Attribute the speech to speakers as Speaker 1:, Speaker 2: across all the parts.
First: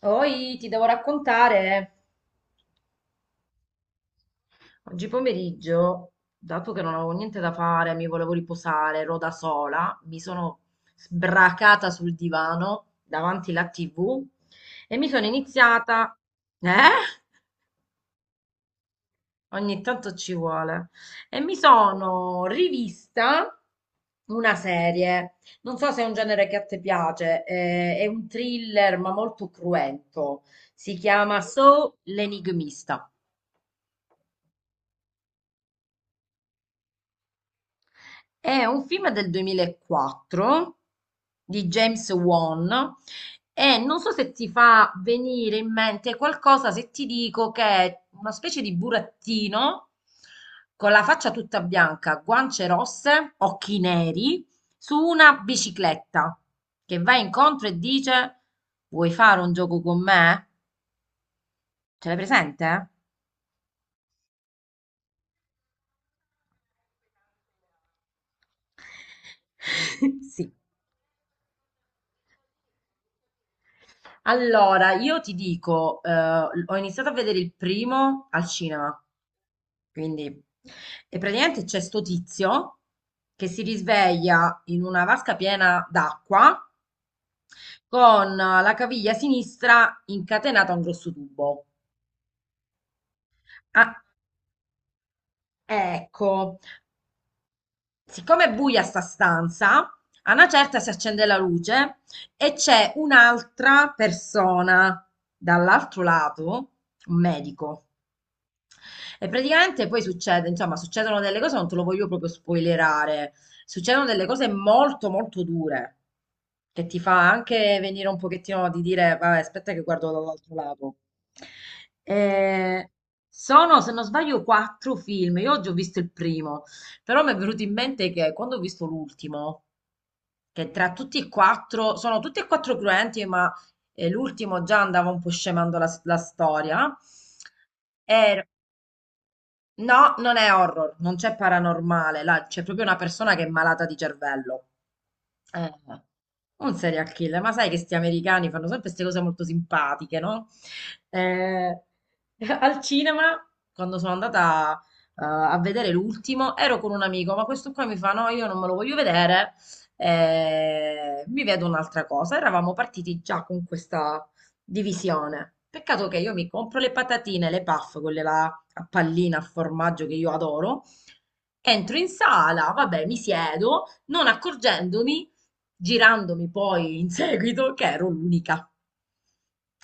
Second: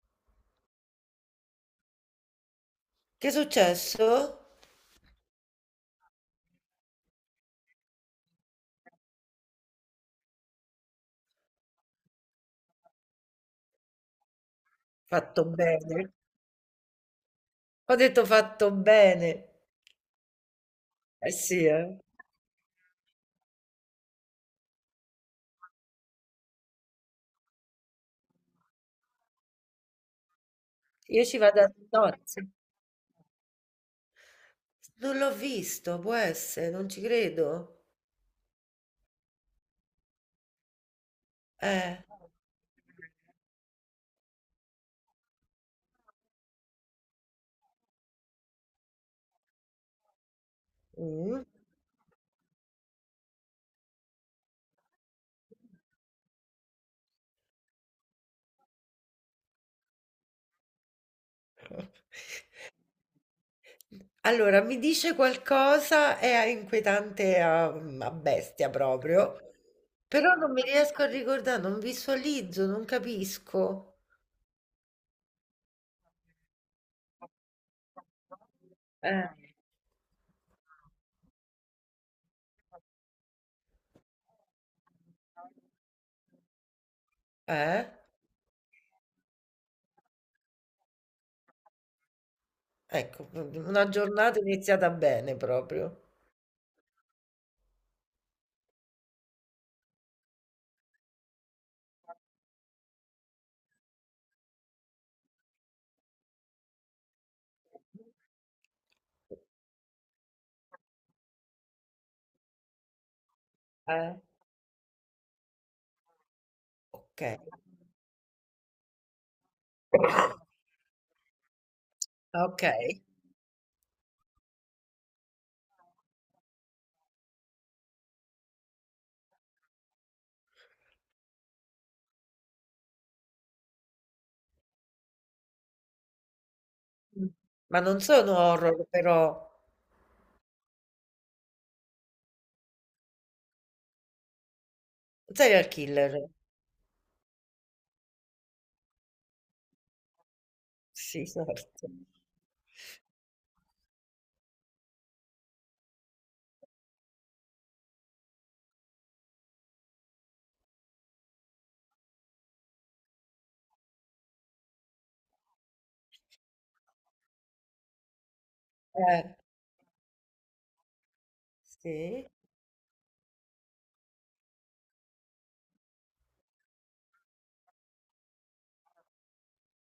Speaker 1: Poi ti devo raccontare,
Speaker 2: Che è successo?
Speaker 1: oggi pomeriggio, dato che non avevo niente da fare, mi volevo riposare, ero da sola, mi sono sbracata sul divano davanti alla TV e mi sono
Speaker 2: Fatto bene.
Speaker 1: iniziata, eh?
Speaker 2: Ho detto fatto bene.
Speaker 1: Ogni tanto ci vuole.
Speaker 2: Eh
Speaker 1: E mi
Speaker 2: sì, eh.
Speaker 1: sono rivista una serie. Non so se è un genere che a te piace, è un thriller ma molto cruento. Si
Speaker 2: Io ci
Speaker 1: chiama
Speaker 2: vado a
Speaker 1: So
Speaker 2: nozze.
Speaker 1: l'Enigmista.
Speaker 2: Non l'ho visto, può essere, non ci credo.
Speaker 1: È un film del 2004 di
Speaker 2: Eh.
Speaker 1: James Wan e non so se ti fa venire in mente qualcosa se ti dico che è una specie di burattino con la faccia
Speaker 2: Mm.
Speaker 1: tutta bianca, guance rosse, occhi neri, su una bicicletta che va incontro e dice: Vuoi fare un gioco con me? Ce l'hai presente?
Speaker 2: Allora, mi dice qualcosa, è inquietante a bestia proprio, però non
Speaker 1: Sì.
Speaker 2: mi riesco a ricordare, non visualizzo, non capisco.
Speaker 1: Allora, io ti dico, ho iniziato a vedere il primo al cinema,
Speaker 2: Eh.
Speaker 1: quindi, e praticamente c'è sto tizio che si risveglia in una vasca piena d'acqua
Speaker 2: Eh?
Speaker 1: con la caviglia sinistra incatenata a un grosso tubo.
Speaker 2: Ecco, u una
Speaker 1: Ah,
Speaker 2: giornata iniziata bene proprio.
Speaker 1: ecco, siccome è buia sta stanza, a una certa si accende la luce e c'è un'altra persona dall'altro lato, un medico. E praticamente poi succede, insomma, succedono delle cose, non te lo voglio proprio spoilerare, succedono
Speaker 2: Eh,
Speaker 1: delle cose molto molto dure, che ti fa
Speaker 2: okay.
Speaker 1: anche venire un pochettino di dire, vabbè, aspetta che guardo dall'altro lato. Eh,
Speaker 2: Okay.
Speaker 1: sono, se non sbaglio, quattro film, io oggi ho visto il primo, però mi è venuto in mente che quando ho visto l'ultimo, che tra tutti e quattro, sono tutti e quattro cruenti, ma l'ultimo già andava un po' scemando la storia.
Speaker 2: Mh. Ma non sono
Speaker 1: Ero-
Speaker 2: horror però
Speaker 1: No, non è horror, non c'è paranormale, là c'è proprio una persona che è malata di cervello.
Speaker 2: serial
Speaker 1: Eh,
Speaker 2: killer.
Speaker 1: un serial killer, ma sai che sti americani fanno sempre queste cose molto simpatiche, no?
Speaker 2: Sì,
Speaker 1: Eh,
Speaker 2: certo.
Speaker 1: Al cinema, quando sono andata a vedere l'ultimo, ero con un amico, ma questo qua mi fa, no, io non me lo voglio vedere, mi vedo un'altra cosa. Eravamo partiti già con questa divisione. Peccato che io mi compro le patatine, le puff, quelle là a
Speaker 2: Eh,
Speaker 1: pallina, a formaggio che io adoro. Entro in
Speaker 2: sì.
Speaker 1: sala, vabbè, mi siedo, non accorgendomi, girandomi poi in seguito, che ero l'unica.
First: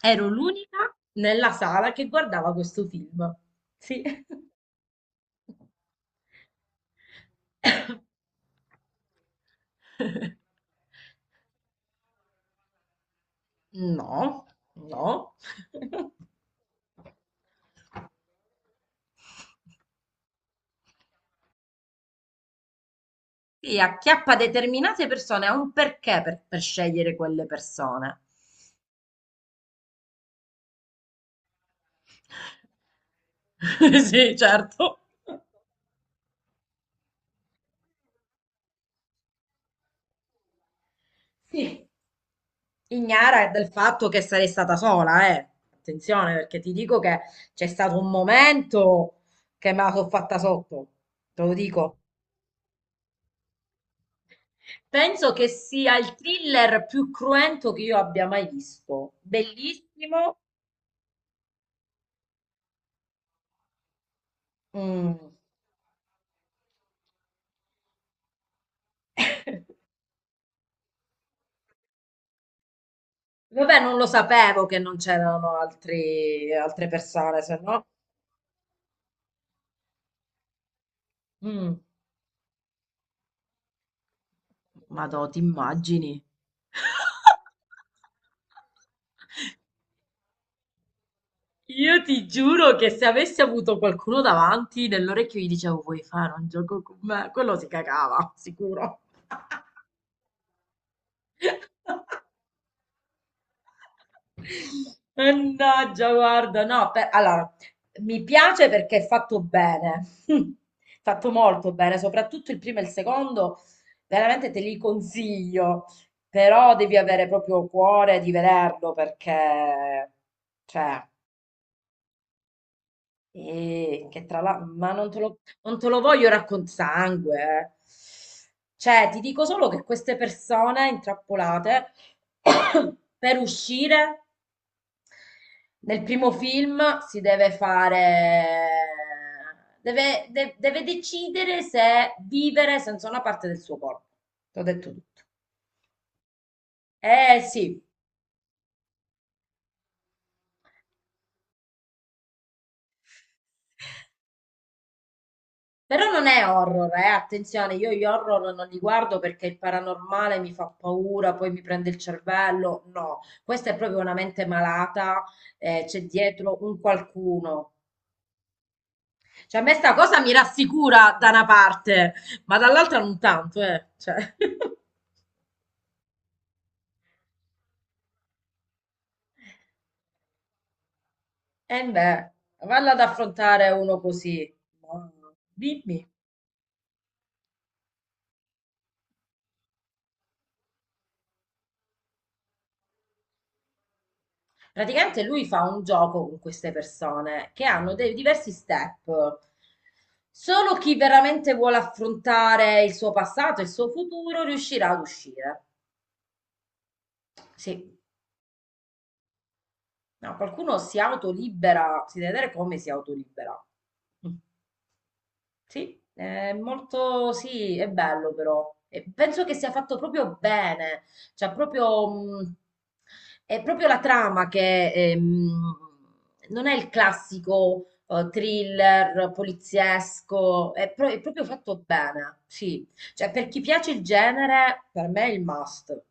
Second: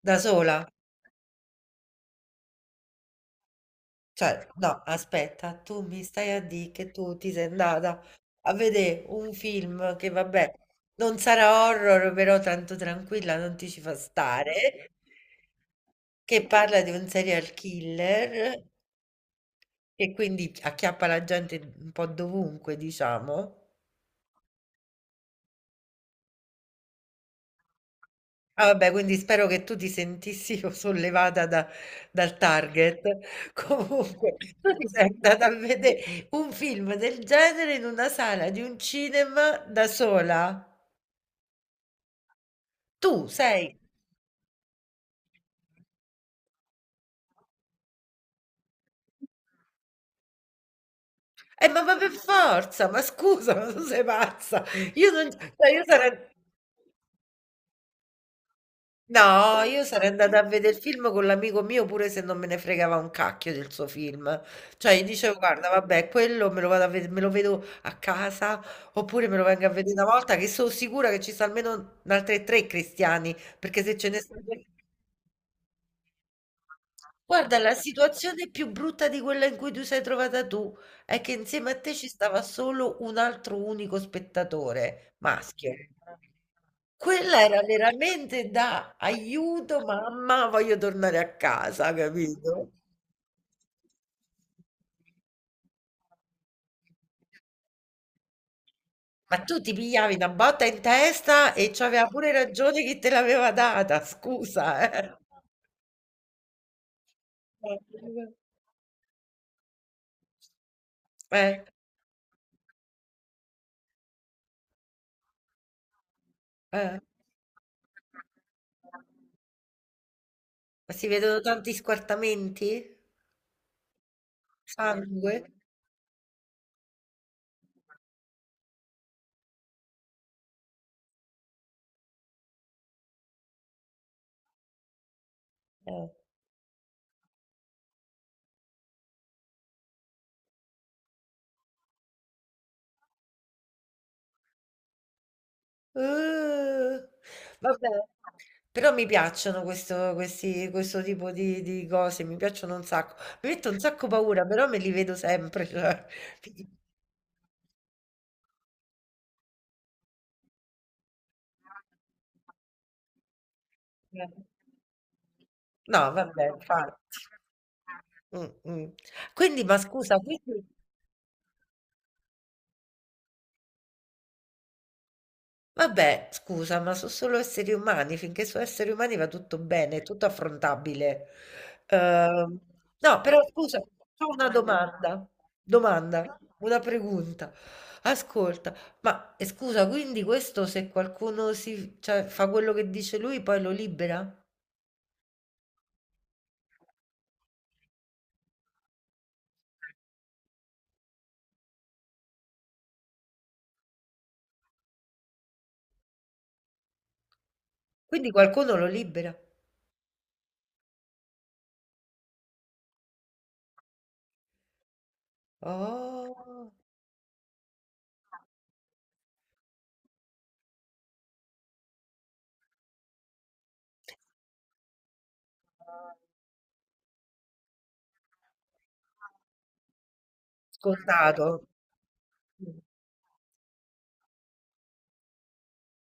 Speaker 2: Da
Speaker 1: Ero
Speaker 2: sola?
Speaker 1: l'unica nella sala che guardava questo film. Sì.
Speaker 2: Cioè, no, aspetta, tu mi stai a dì che tu ti sei andata a vedè un film che vabbè, non sarà horror, però tanto tranquilla, non ti ci fa
Speaker 1: No,
Speaker 2: stare,
Speaker 1: no.
Speaker 2: che parla di un serial killer che quindi acchiappa la gente un po' dovunque, diciamo.
Speaker 1: Sì, acchiappa determinate persone, ha un perché per scegliere quelle persone.
Speaker 2: Ah, vabbè, quindi spero che tu ti sentissi sollevata dal target.
Speaker 1: Sì,
Speaker 2: Comunque, tu ti
Speaker 1: certo.
Speaker 2: sei andata a vedere un film del genere in una sala di un cinema da sola.
Speaker 1: Sì,
Speaker 2: Tu
Speaker 1: ignara del
Speaker 2: sei.
Speaker 1: fatto che sarei stata sola, eh. Attenzione, perché ti dico che c'è stato un momento che me la sono fatta sotto, te lo
Speaker 2: Ma,
Speaker 1: dico.
Speaker 2: ma per forza, ma scusa, ma tu sei pazza. Io non,
Speaker 1: Penso che
Speaker 2: cioè, io
Speaker 1: sia il
Speaker 2: sarei.
Speaker 1: thriller più cruento che io abbia mai visto.
Speaker 2: No, io sarei
Speaker 1: Bellissimo.
Speaker 2: andata a vedere il film con l'amico mio pure se non me ne fregava un cacchio del suo film. Cioè, gli
Speaker 1: Mm.
Speaker 2: dicevo, guarda, vabbè, quello me lo vedo a casa, oppure me lo vengo a vedere una volta che sono sicura che ci sono almeno altre tre cristiani,
Speaker 1: Vabbè,
Speaker 2: perché se
Speaker 1: non lo
Speaker 2: ce ne sono.
Speaker 1: sapevo che non c'erano altre persone, se
Speaker 2: Guarda, la
Speaker 1: no.
Speaker 2: situazione più brutta di quella in cui tu sei trovata tu è che insieme
Speaker 1: Mm.
Speaker 2: a te ci stava solo un altro unico spettatore,
Speaker 1: Madò, ti
Speaker 2: maschio.
Speaker 1: immagini?
Speaker 2: Quella era veramente da aiuto, mamma, voglio tornare a casa,
Speaker 1: Io ti
Speaker 2: capito?
Speaker 1: giuro che se avessi avuto qualcuno davanti, nell'orecchio gli dicevo, vuoi fare un gioco con me? Quello si cagava, sicuro.
Speaker 2: Ma tu ti pigliavi una botta in testa e c'aveva pure ragione chi te l'aveva data, scusa, eh.
Speaker 1: Mannaggia, guarda, no, allora, mi piace perché è fatto bene, fatto
Speaker 2: Eh.
Speaker 1: molto bene, soprattutto il primo e il secondo, veramente te li consiglio, però devi
Speaker 2: Eh.
Speaker 1: avere proprio cuore di vederlo perché,
Speaker 2: Ma
Speaker 1: cioè...
Speaker 2: si vedono tanti squartamenti?
Speaker 1: E che tra l'altro, ma non te
Speaker 2: Sangue?
Speaker 1: lo, non te lo voglio raccontare sangue. Eh. Cioè, ti dico solo che queste persone intrappolate per uscire nel
Speaker 2: Eh.
Speaker 1: primo film si deve fare, deve decidere se vivere senza una parte del suo corpo. T'ho detto tutto.
Speaker 2: Uh,
Speaker 1: Eh sì.
Speaker 2: vabbè, però mi piacciono questo tipo di cose, mi piacciono un sacco. Mi metto un sacco paura, però me li vedo sempre.
Speaker 1: Però non è horror, eh? Attenzione, io gli horror non li guardo perché il paranormale mi fa paura, poi mi prende il cervello. No, questa è proprio una mente malata, c'è
Speaker 2: No, vabbè,
Speaker 1: dietro un
Speaker 2: infatti.
Speaker 1: qualcuno.
Speaker 2: Mm, mm.
Speaker 1: Cioè, a
Speaker 2: Quindi,
Speaker 1: me
Speaker 2: ma
Speaker 1: sta
Speaker 2: scusa,
Speaker 1: cosa mi
Speaker 2: quindi.
Speaker 1: rassicura da una parte, ma dall'altra non tanto, eh. Cioè.
Speaker 2: Vabbè, scusa, ma so' solo esseri umani, finché so' esseri umani va tutto bene, è tutto affrontabile.
Speaker 1: E beh,
Speaker 2: Uhm,
Speaker 1: valla ad
Speaker 2: no, però
Speaker 1: affrontare
Speaker 2: scusa,
Speaker 1: uno
Speaker 2: c'ho una
Speaker 1: così. Ma,
Speaker 2: domanda,
Speaker 1: dimmi.
Speaker 2: domanda, una pregunta. Ascolta, ma e scusa, quindi questo se qualcuno si cioè fa quello che dice lui poi lo libera?
Speaker 1: Praticamente lui fa un gioco con queste persone che hanno dei diversi step. Solo chi veramente vuole affrontare il suo passato e il suo futuro riuscirà ad uscire. Sì,
Speaker 2: Quindi qualcuno lo libera?
Speaker 1: no, qualcuno si autolibera, si deve vedere come si autolibera. Sì, è
Speaker 2: Oh,
Speaker 1: molto, sì, è bello però. E penso che sia fatto proprio bene, cioè proprio, è proprio la trama che non è il classico thriller poliziesco, è proprio
Speaker 2: scontato.
Speaker 1: fatto bene, sì. Cioè per chi piace il genere, per me è il must,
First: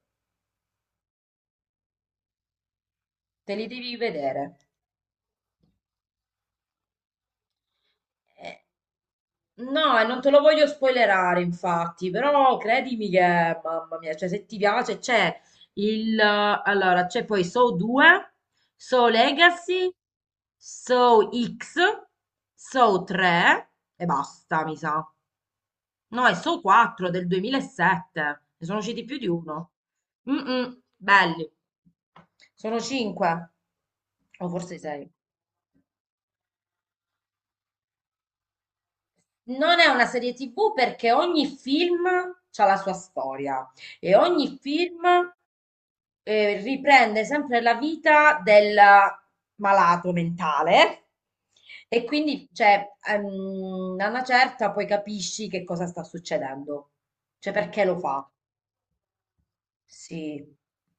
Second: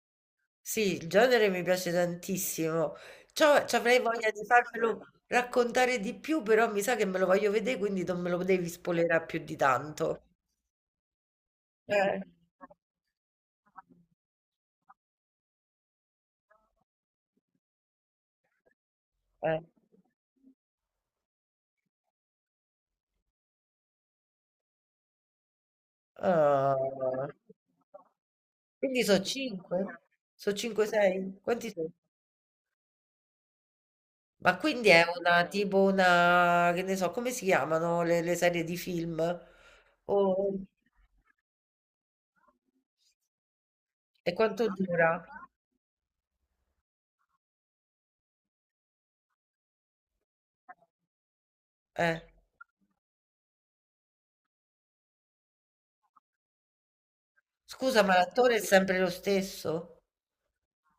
Speaker 2: Sì, il genere mi piace tantissimo.
Speaker 1: te li
Speaker 2: C'ho ci
Speaker 1: devi
Speaker 2: avrei voglia
Speaker 1: vedere.
Speaker 2: di farmelo raccontare di più, però mi sa che me lo voglio vedere, quindi non me lo
Speaker 1: Eh,
Speaker 2: devi spoilerare più di
Speaker 1: No, e non
Speaker 2: tanto.
Speaker 1: te lo voglio spoilerare, infatti,
Speaker 2: Eh.
Speaker 1: però credimi che, mamma mia, cioè se ti piace Allora, c'è poi Saw 2, Saw
Speaker 2: Eh.
Speaker 1: Legacy, Saw X, Saw 3 e basta, mi sa. No, è Saw 4 del
Speaker 2: Ah.
Speaker 1: 2007, ne sono
Speaker 2: Quindi
Speaker 1: usciti più
Speaker 2: sono
Speaker 1: di uno.
Speaker 2: 5?
Speaker 1: Mm,
Speaker 2: Sono
Speaker 1: mm,
Speaker 2: 5-6?
Speaker 1: belli.
Speaker 2: Quanti sono?
Speaker 1: Sono 5, o
Speaker 2: Ma
Speaker 1: forse
Speaker 2: quindi è
Speaker 1: 6.
Speaker 2: una tipo una, che ne so, come si chiamano le serie di film?
Speaker 1: Non è una serie
Speaker 2: O-
Speaker 1: TV perché ogni film ha la sua storia e
Speaker 2: E
Speaker 1: ogni
Speaker 2: quanto
Speaker 1: film
Speaker 2: dura?
Speaker 1: riprende sempre la vita del malato mentale e
Speaker 2: Eh.
Speaker 1: quindi cioè, a una certa poi capisci che cosa sta succedendo, cioè perché lo
Speaker 2: Scusa, ma
Speaker 1: fa.
Speaker 2: l'attore è sempre lo stesso?
Speaker 1: Sì,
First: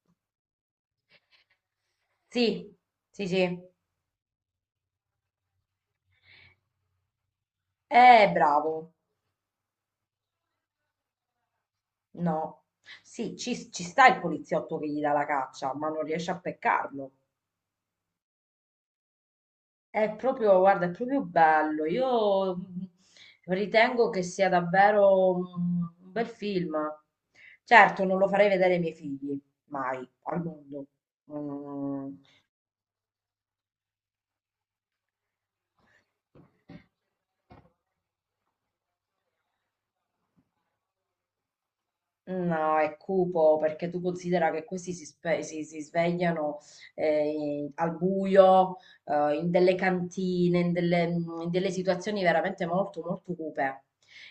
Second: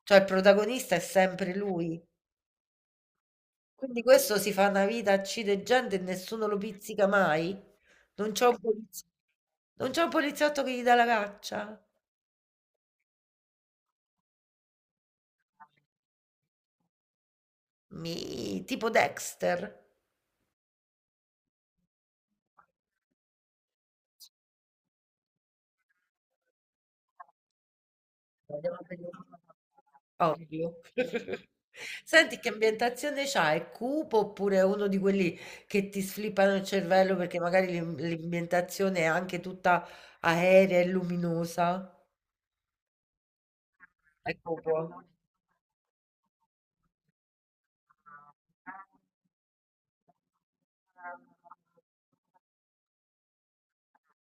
Speaker 2: Cioè il protagonista è sempre lui?
Speaker 1: sì, sì, sì.
Speaker 2: Quindi questo si fa una vita, uccide gente e nessuno lo pizzica mai? Non c'è un
Speaker 1: Bravo.
Speaker 2: poliziotto, non c'è un poliziotto che gli dà la caccia?
Speaker 1: No. Sì, ci sta il poliziotto che gli dà la caccia, ma non riesce a peccarlo.
Speaker 2: Mi, tipo Dexter.
Speaker 1: È proprio, guarda, è proprio bello. Io ritengo che sia davvero un bel film. Certo, non lo farei vedere
Speaker 2: Andiamo
Speaker 1: ai
Speaker 2: a
Speaker 1: miei
Speaker 2: vedere.
Speaker 1: figli, mai, al
Speaker 2: Ovvio.
Speaker 1: mondo. Mm.
Speaker 2: Senti, che ambientazione c'ha? È cupo oppure è uno di quelli che ti sflippano il cervello perché magari l'ambientazione è anche tutta aerea e luminosa?
Speaker 1: No, è cupo perché tu considera
Speaker 2: Ecco
Speaker 1: che questi
Speaker 2: buono.
Speaker 1: si svegliano al buio, in delle cantine, in delle situazioni veramente molto, molto cupe,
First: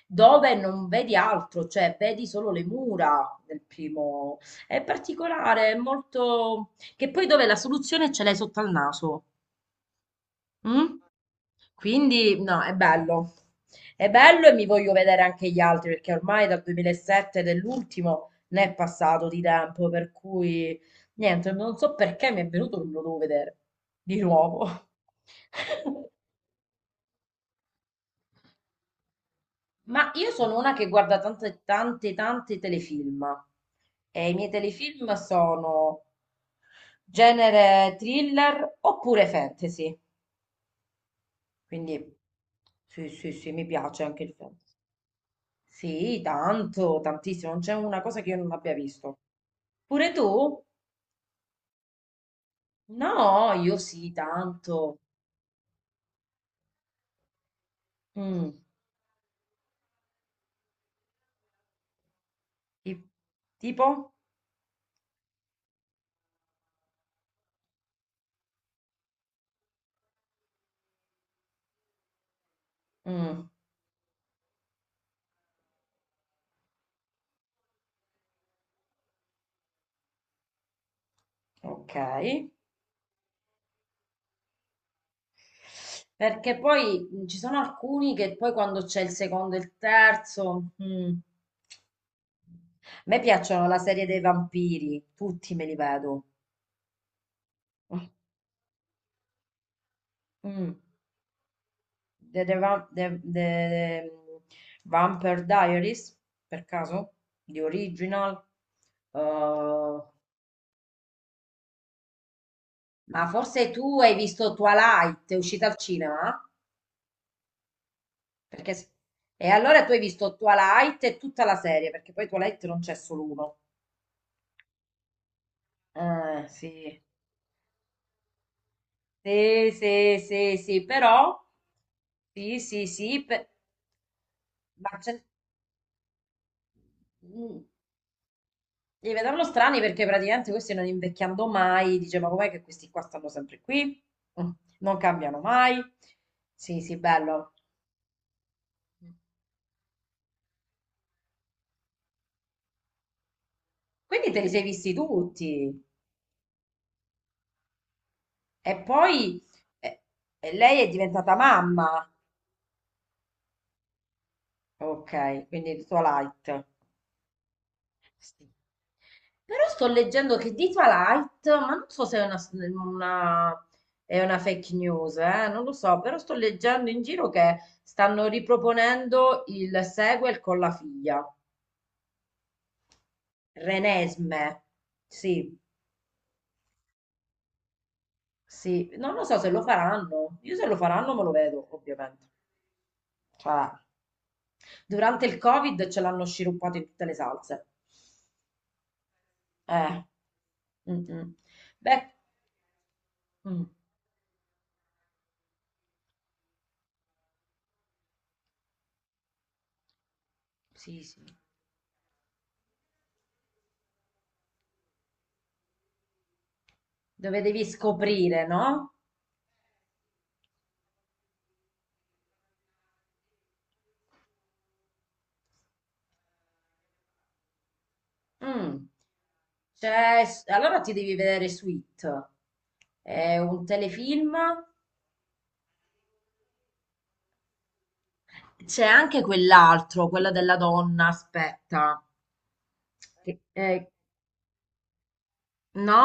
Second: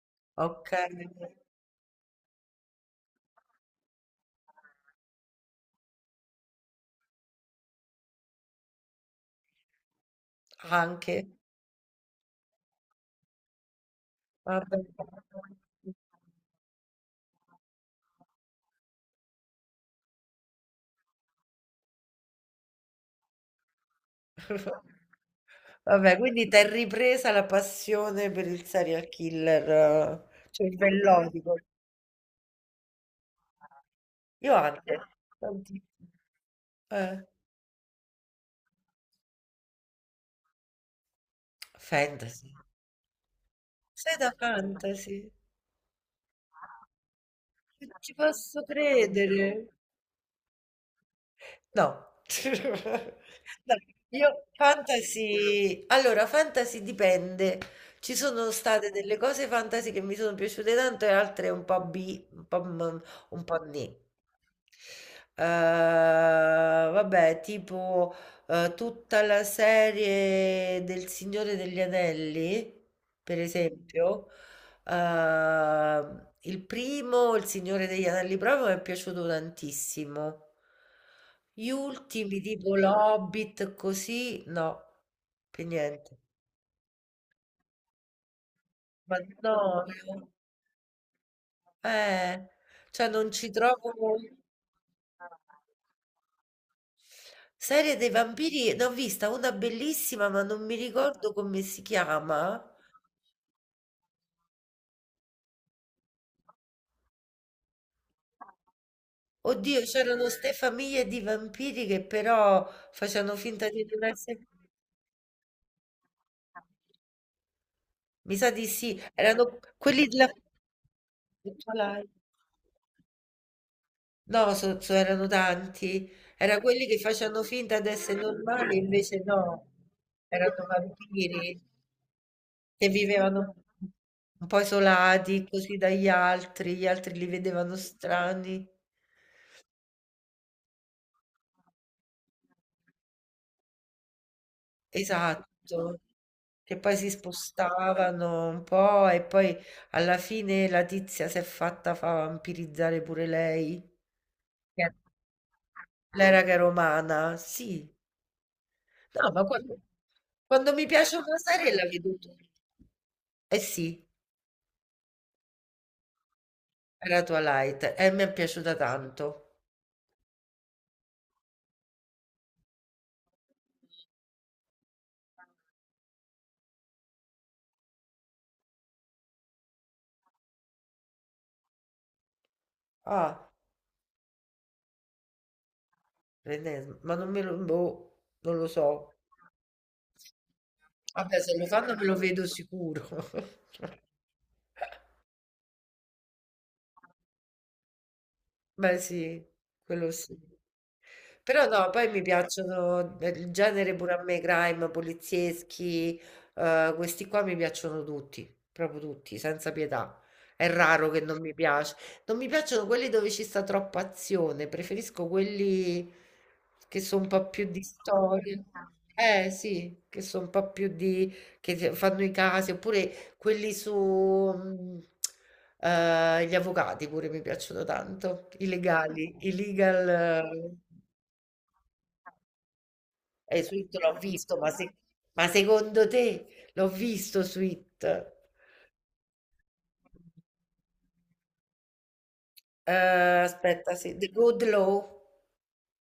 Speaker 1: dove non
Speaker 2: Okay,
Speaker 1: vedi altro, cioè vedi solo le mura del primo. È particolare, è molto... che poi dove la soluzione ce l'hai sotto al naso. Mm?
Speaker 2: anche.
Speaker 1: Quindi no, è bello. È bello e mi
Speaker 2: Vabbè.
Speaker 1: voglio vedere anche gli altri perché ormai dal 2007 dell'ultimo ne è passato di tempo, per cui niente, non so perché mi è venuto che me lo devo vedere di nuovo.
Speaker 2: Vabbè, quindi t'è ripresa la passione per il serial killer
Speaker 1: Ma io sono una che guarda
Speaker 2: cervellotico.
Speaker 1: tante, tante, tante telefilm e i miei
Speaker 2: Io anche,
Speaker 1: telefilm sono
Speaker 2: tantissimo. Eh,
Speaker 1: genere thriller oppure fantasy. Quindi
Speaker 2: fantasy.
Speaker 1: sì, sì, sì, mi piace
Speaker 2: Sei
Speaker 1: anche
Speaker 2: da
Speaker 1: il fantasy.
Speaker 2: fantasy?
Speaker 1: Sì, tanto, tantissimo, non c'è
Speaker 2: Non
Speaker 1: una
Speaker 2: ci
Speaker 1: cosa che io non
Speaker 2: posso
Speaker 1: abbia visto.
Speaker 2: credere.
Speaker 1: Pure tu?
Speaker 2: No.
Speaker 1: No,
Speaker 2: No,
Speaker 1: io sì,
Speaker 2: io
Speaker 1: tanto.
Speaker 2: fantasy, allora fantasy dipende. Ci
Speaker 1: Mm.
Speaker 2: sono state delle cose fantasy che mi sono piaciute tanto e altre un po' B, un po',
Speaker 1: ti-
Speaker 2: un po'
Speaker 1: Tipo?
Speaker 2: nì. Eh, vabbè, tipo tutta la serie del Signore degli Anelli, per
Speaker 1: Mm,
Speaker 2: esempio. Il primo, Il Signore degli Anelli proprio mi è piaciuto tantissimo. Gli
Speaker 1: ok.
Speaker 2: ultimi, tipo l'Hobbit, così, no, per niente.
Speaker 1: Perché poi ci sono alcuni che poi quando c'è il
Speaker 2: Ma
Speaker 1: secondo
Speaker 2: no,
Speaker 1: e il terzo... mm.
Speaker 2: eh,
Speaker 1: A
Speaker 2: cioè
Speaker 1: me
Speaker 2: non ci
Speaker 1: piacciono la
Speaker 2: trovo.
Speaker 1: serie dei vampiri, tutti me li vedo.
Speaker 2: Serie dei vampiri, ne ho vista una bellissima, ma non
Speaker 1: Mm.
Speaker 2: mi ricordo come si
Speaker 1: The, The
Speaker 2: chiama.
Speaker 1: Vamp- The- The Vampire Diaries, per caso? The Original?
Speaker 2: Oddio,
Speaker 1: Uh,
Speaker 2: c'erano ste famiglie di vampiri che però
Speaker 1: ma
Speaker 2: facevano
Speaker 1: forse
Speaker 2: finta di
Speaker 1: tu
Speaker 2: non
Speaker 1: hai
Speaker 2: essere.
Speaker 1: visto Twilight, è uscita al cinema?
Speaker 2: Mi sa di
Speaker 1: Perché... s-
Speaker 2: sì,
Speaker 1: E
Speaker 2: erano
Speaker 1: allora tu hai
Speaker 2: quelli della.
Speaker 1: visto Twilight e tutta la serie,
Speaker 2: Live.
Speaker 1: perché poi Twilight non c'è solo uno.
Speaker 2: No, erano tanti. Era quelli che
Speaker 1: Sì.
Speaker 2: facevano finta di essere normali, invece no,
Speaker 1: Sì, sì,
Speaker 2: erano
Speaker 1: sì, sì, però...
Speaker 2: vampiri
Speaker 1: Sì, sì,
Speaker 2: che
Speaker 1: sì,
Speaker 2: vivevano un po'
Speaker 1: ma c'è...
Speaker 2: isolati così dagli altri, gli altri li
Speaker 1: mm,
Speaker 2: vedevano strani.
Speaker 1: Li vedevano strani perché praticamente questi non invecchiando mai, dice, ma com'è che questi qua stanno sempre qui? Mm. Non cambiano mai.
Speaker 2: Esatto. Che
Speaker 1: Sì, sì,
Speaker 2: poi si
Speaker 1: bello.
Speaker 2: spostavano un po' e poi alla fine la tizia si è fatta fa vampirizzare pure lei.
Speaker 1: Quindi te li sei
Speaker 2: Che
Speaker 1: visti tutti.
Speaker 2: Le raghe romana, sì.
Speaker 1: E
Speaker 2: No, ma
Speaker 1: poi
Speaker 2: quando,
Speaker 1: eh,
Speaker 2: quando
Speaker 1: lei
Speaker 2: mi
Speaker 1: è
Speaker 2: piace
Speaker 1: diventata
Speaker 2: una serie la
Speaker 1: mamma.
Speaker 2: vedo tutta. Eh sì,
Speaker 1: Ok, quindi di Twilight.
Speaker 2: era Twilight e mi è
Speaker 1: Sì.
Speaker 2: piaciuta tanto.
Speaker 1: Però sto leggendo che di Twilight, ma non so se una- è una fake news, non lo so, però sto leggendo in giro che stanno riproponendo il sequel con la figlia.
Speaker 2: Ah,
Speaker 1: Renesme. Sì,
Speaker 2: l'ennesima, ma non me lo, boh, non lo
Speaker 1: sì. No,
Speaker 2: so.
Speaker 1: non lo so se lo faranno. Io se lo faranno me lo
Speaker 2: Vabbè, se
Speaker 1: vedo,
Speaker 2: lo fanno me lo
Speaker 1: ovviamente.
Speaker 2: vedo sicuro.
Speaker 1: Cioè, durante il Covid ce l'hanno sciroppato in tutte le salse.
Speaker 2: Beh sì,
Speaker 1: Eh.
Speaker 2: quello sì.
Speaker 1: Mm, mm.
Speaker 2: Però no,
Speaker 1: Beh,
Speaker 2: poi mi piacciono il
Speaker 1: mm,
Speaker 2: genere pure a me, crime, polizieschi, questi qua mi piacciono tutti, proprio tutti, senza pietà. È
Speaker 1: sì,
Speaker 2: raro che
Speaker 1: sì.
Speaker 2: non mi piace. Non mi piacciono quelli dove ci sta troppa azione, preferisco quelli che sono un
Speaker 1: Dove
Speaker 2: po'
Speaker 1: devi
Speaker 2: più di
Speaker 1: scoprire,
Speaker 2: storia.
Speaker 1: no?
Speaker 2: Eh sì, che sono un po' più di, che fanno i casi, oppure quelli su, mm, gli avvocati pure mi piacciono tanto, i
Speaker 1: Mm.
Speaker 2: legali, i
Speaker 1: C'è-
Speaker 2: legal.
Speaker 1: allora ti devi vedere Sweet. È un
Speaker 2: Sweet l'ho
Speaker 1: telefilm.
Speaker 2: visto, ma se ma secondo te l'ho visto Sweet?
Speaker 1: C'è anche quell'altro, quello della donna, aspetta. Che-
Speaker 2: Ehm,
Speaker 1: eh,
Speaker 2: aspetta, sì, The Good Law,
Speaker 1: No,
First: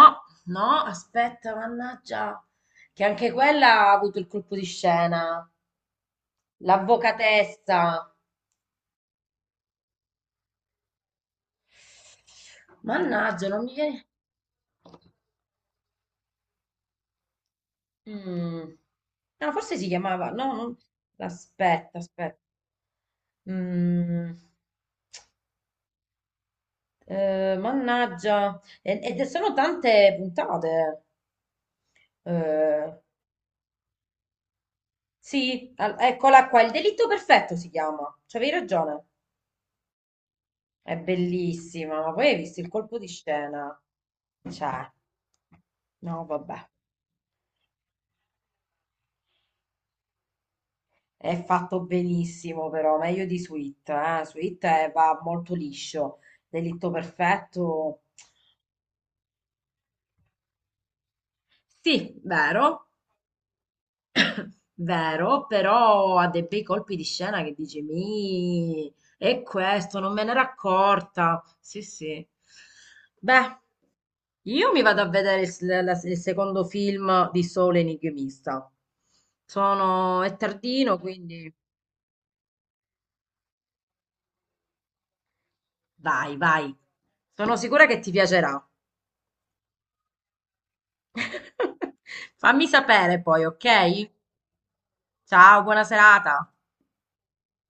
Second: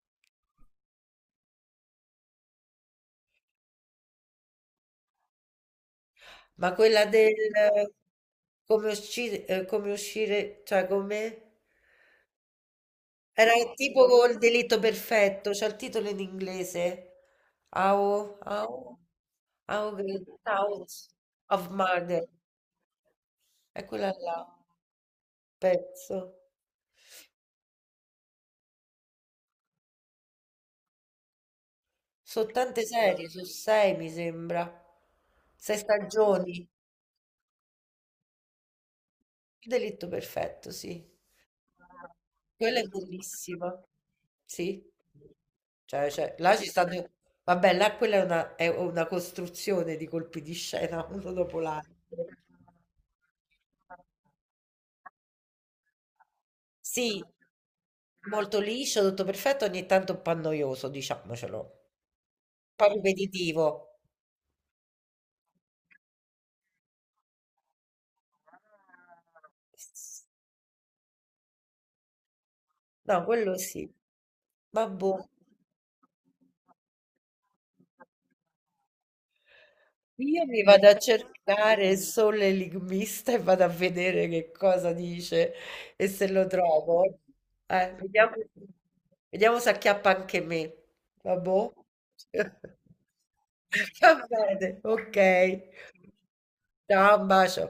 Speaker 1: no, aspetta, mannaggia, che anche quella ha avuto il colpo di scena,
Speaker 2: ma quella del
Speaker 1: l'avvocatessa.
Speaker 2: come uscire, cioè come
Speaker 1: Mannaggia,
Speaker 2: era
Speaker 1: non mi viene...
Speaker 2: tipo col delitto perfetto, c'è il titolo in inglese. How,
Speaker 1: Mm.
Speaker 2: how,
Speaker 1: No, forse si
Speaker 2: how great
Speaker 1: chiamava... No, non...
Speaker 2: House of
Speaker 1: Aspetta,
Speaker 2: Murder.
Speaker 1: aspetta.
Speaker 2: È quella
Speaker 1: Mm.
Speaker 2: là, penso.
Speaker 1: Mannaggia. Ed sono tante puntate.
Speaker 2: Sono tante
Speaker 1: Eh,
Speaker 2: serie, sono sei mi sembra.
Speaker 1: sì,
Speaker 2: Sei
Speaker 1: eccola qua,
Speaker 2: stagioni.
Speaker 1: il delitto perfetto si chiama. C'avevi ragione.
Speaker 2: Il delitto perfetto,
Speaker 1: È
Speaker 2: sì.
Speaker 1: bellissima, ma poi hai visto il
Speaker 2: Quella è
Speaker 1: colpo di scena?
Speaker 2: bellissima. Sì.
Speaker 1: Cioè,
Speaker 2: Cioè,
Speaker 1: no,
Speaker 2: cioè, là ci
Speaker 1: vabbè.
Speaker 2: stanno. Vabbè, là quella è una, costruzione di colpi di scena, uno
Speaker 1: È
Speaker 2: dopo
Speaker 1: fatto
Speaker 2: l'altro.
Speaker 1: benissimo, però, meglio di Sweet, eh. Sweet va molto liscio. Delitto
Speaker 2: Sì,
Speaker 1: perfetto.
Speaker 2: molto liscio, tutto perfetto, ogni tanto un po' noioso, diciamocelo. Un
Speaker 1: Sì, vero,
Speaker 2: po' ripetitivo.
Speaker 1: vero, però ha dei bei colpi di scena che dici, mi, è questo, non me n'era accorta. Sì, sì.
Speaker 2: No, quello
Speaker 1: Beh,
Speaker 2: sì.
Speaker 1: io mi
Speaker 2: Ma
Speaker 1: vado a
Speaker 2: boh.
Speaker 1: vedere il secondo film di Sole Enigmista. È
Speaker 2: Io mi vado a
Speaker 1: tardino, quindi
Speaker 2: cercare il sole enigmista e vado a vedere che cosa dice e se
Speaker 1: vai,
Speaker 2: lo
Speaker 1: vai.
Speaker 2: trovo.
Speaker 1: Sono sicura
Speaker 2: Eh,
Speaker 1: che ti
Speaker 2: vediamo,
Speaker 1: piacerà.
Speaker 2: vediamo se acchiappa anche me. Vabbè.
Speaker 1: Fammi sapere poi, ok?
Speaker 2: Va bene, ok.
Speaker 1: Ciao, buona serata.
Speaker 2: Ciao, un bacio.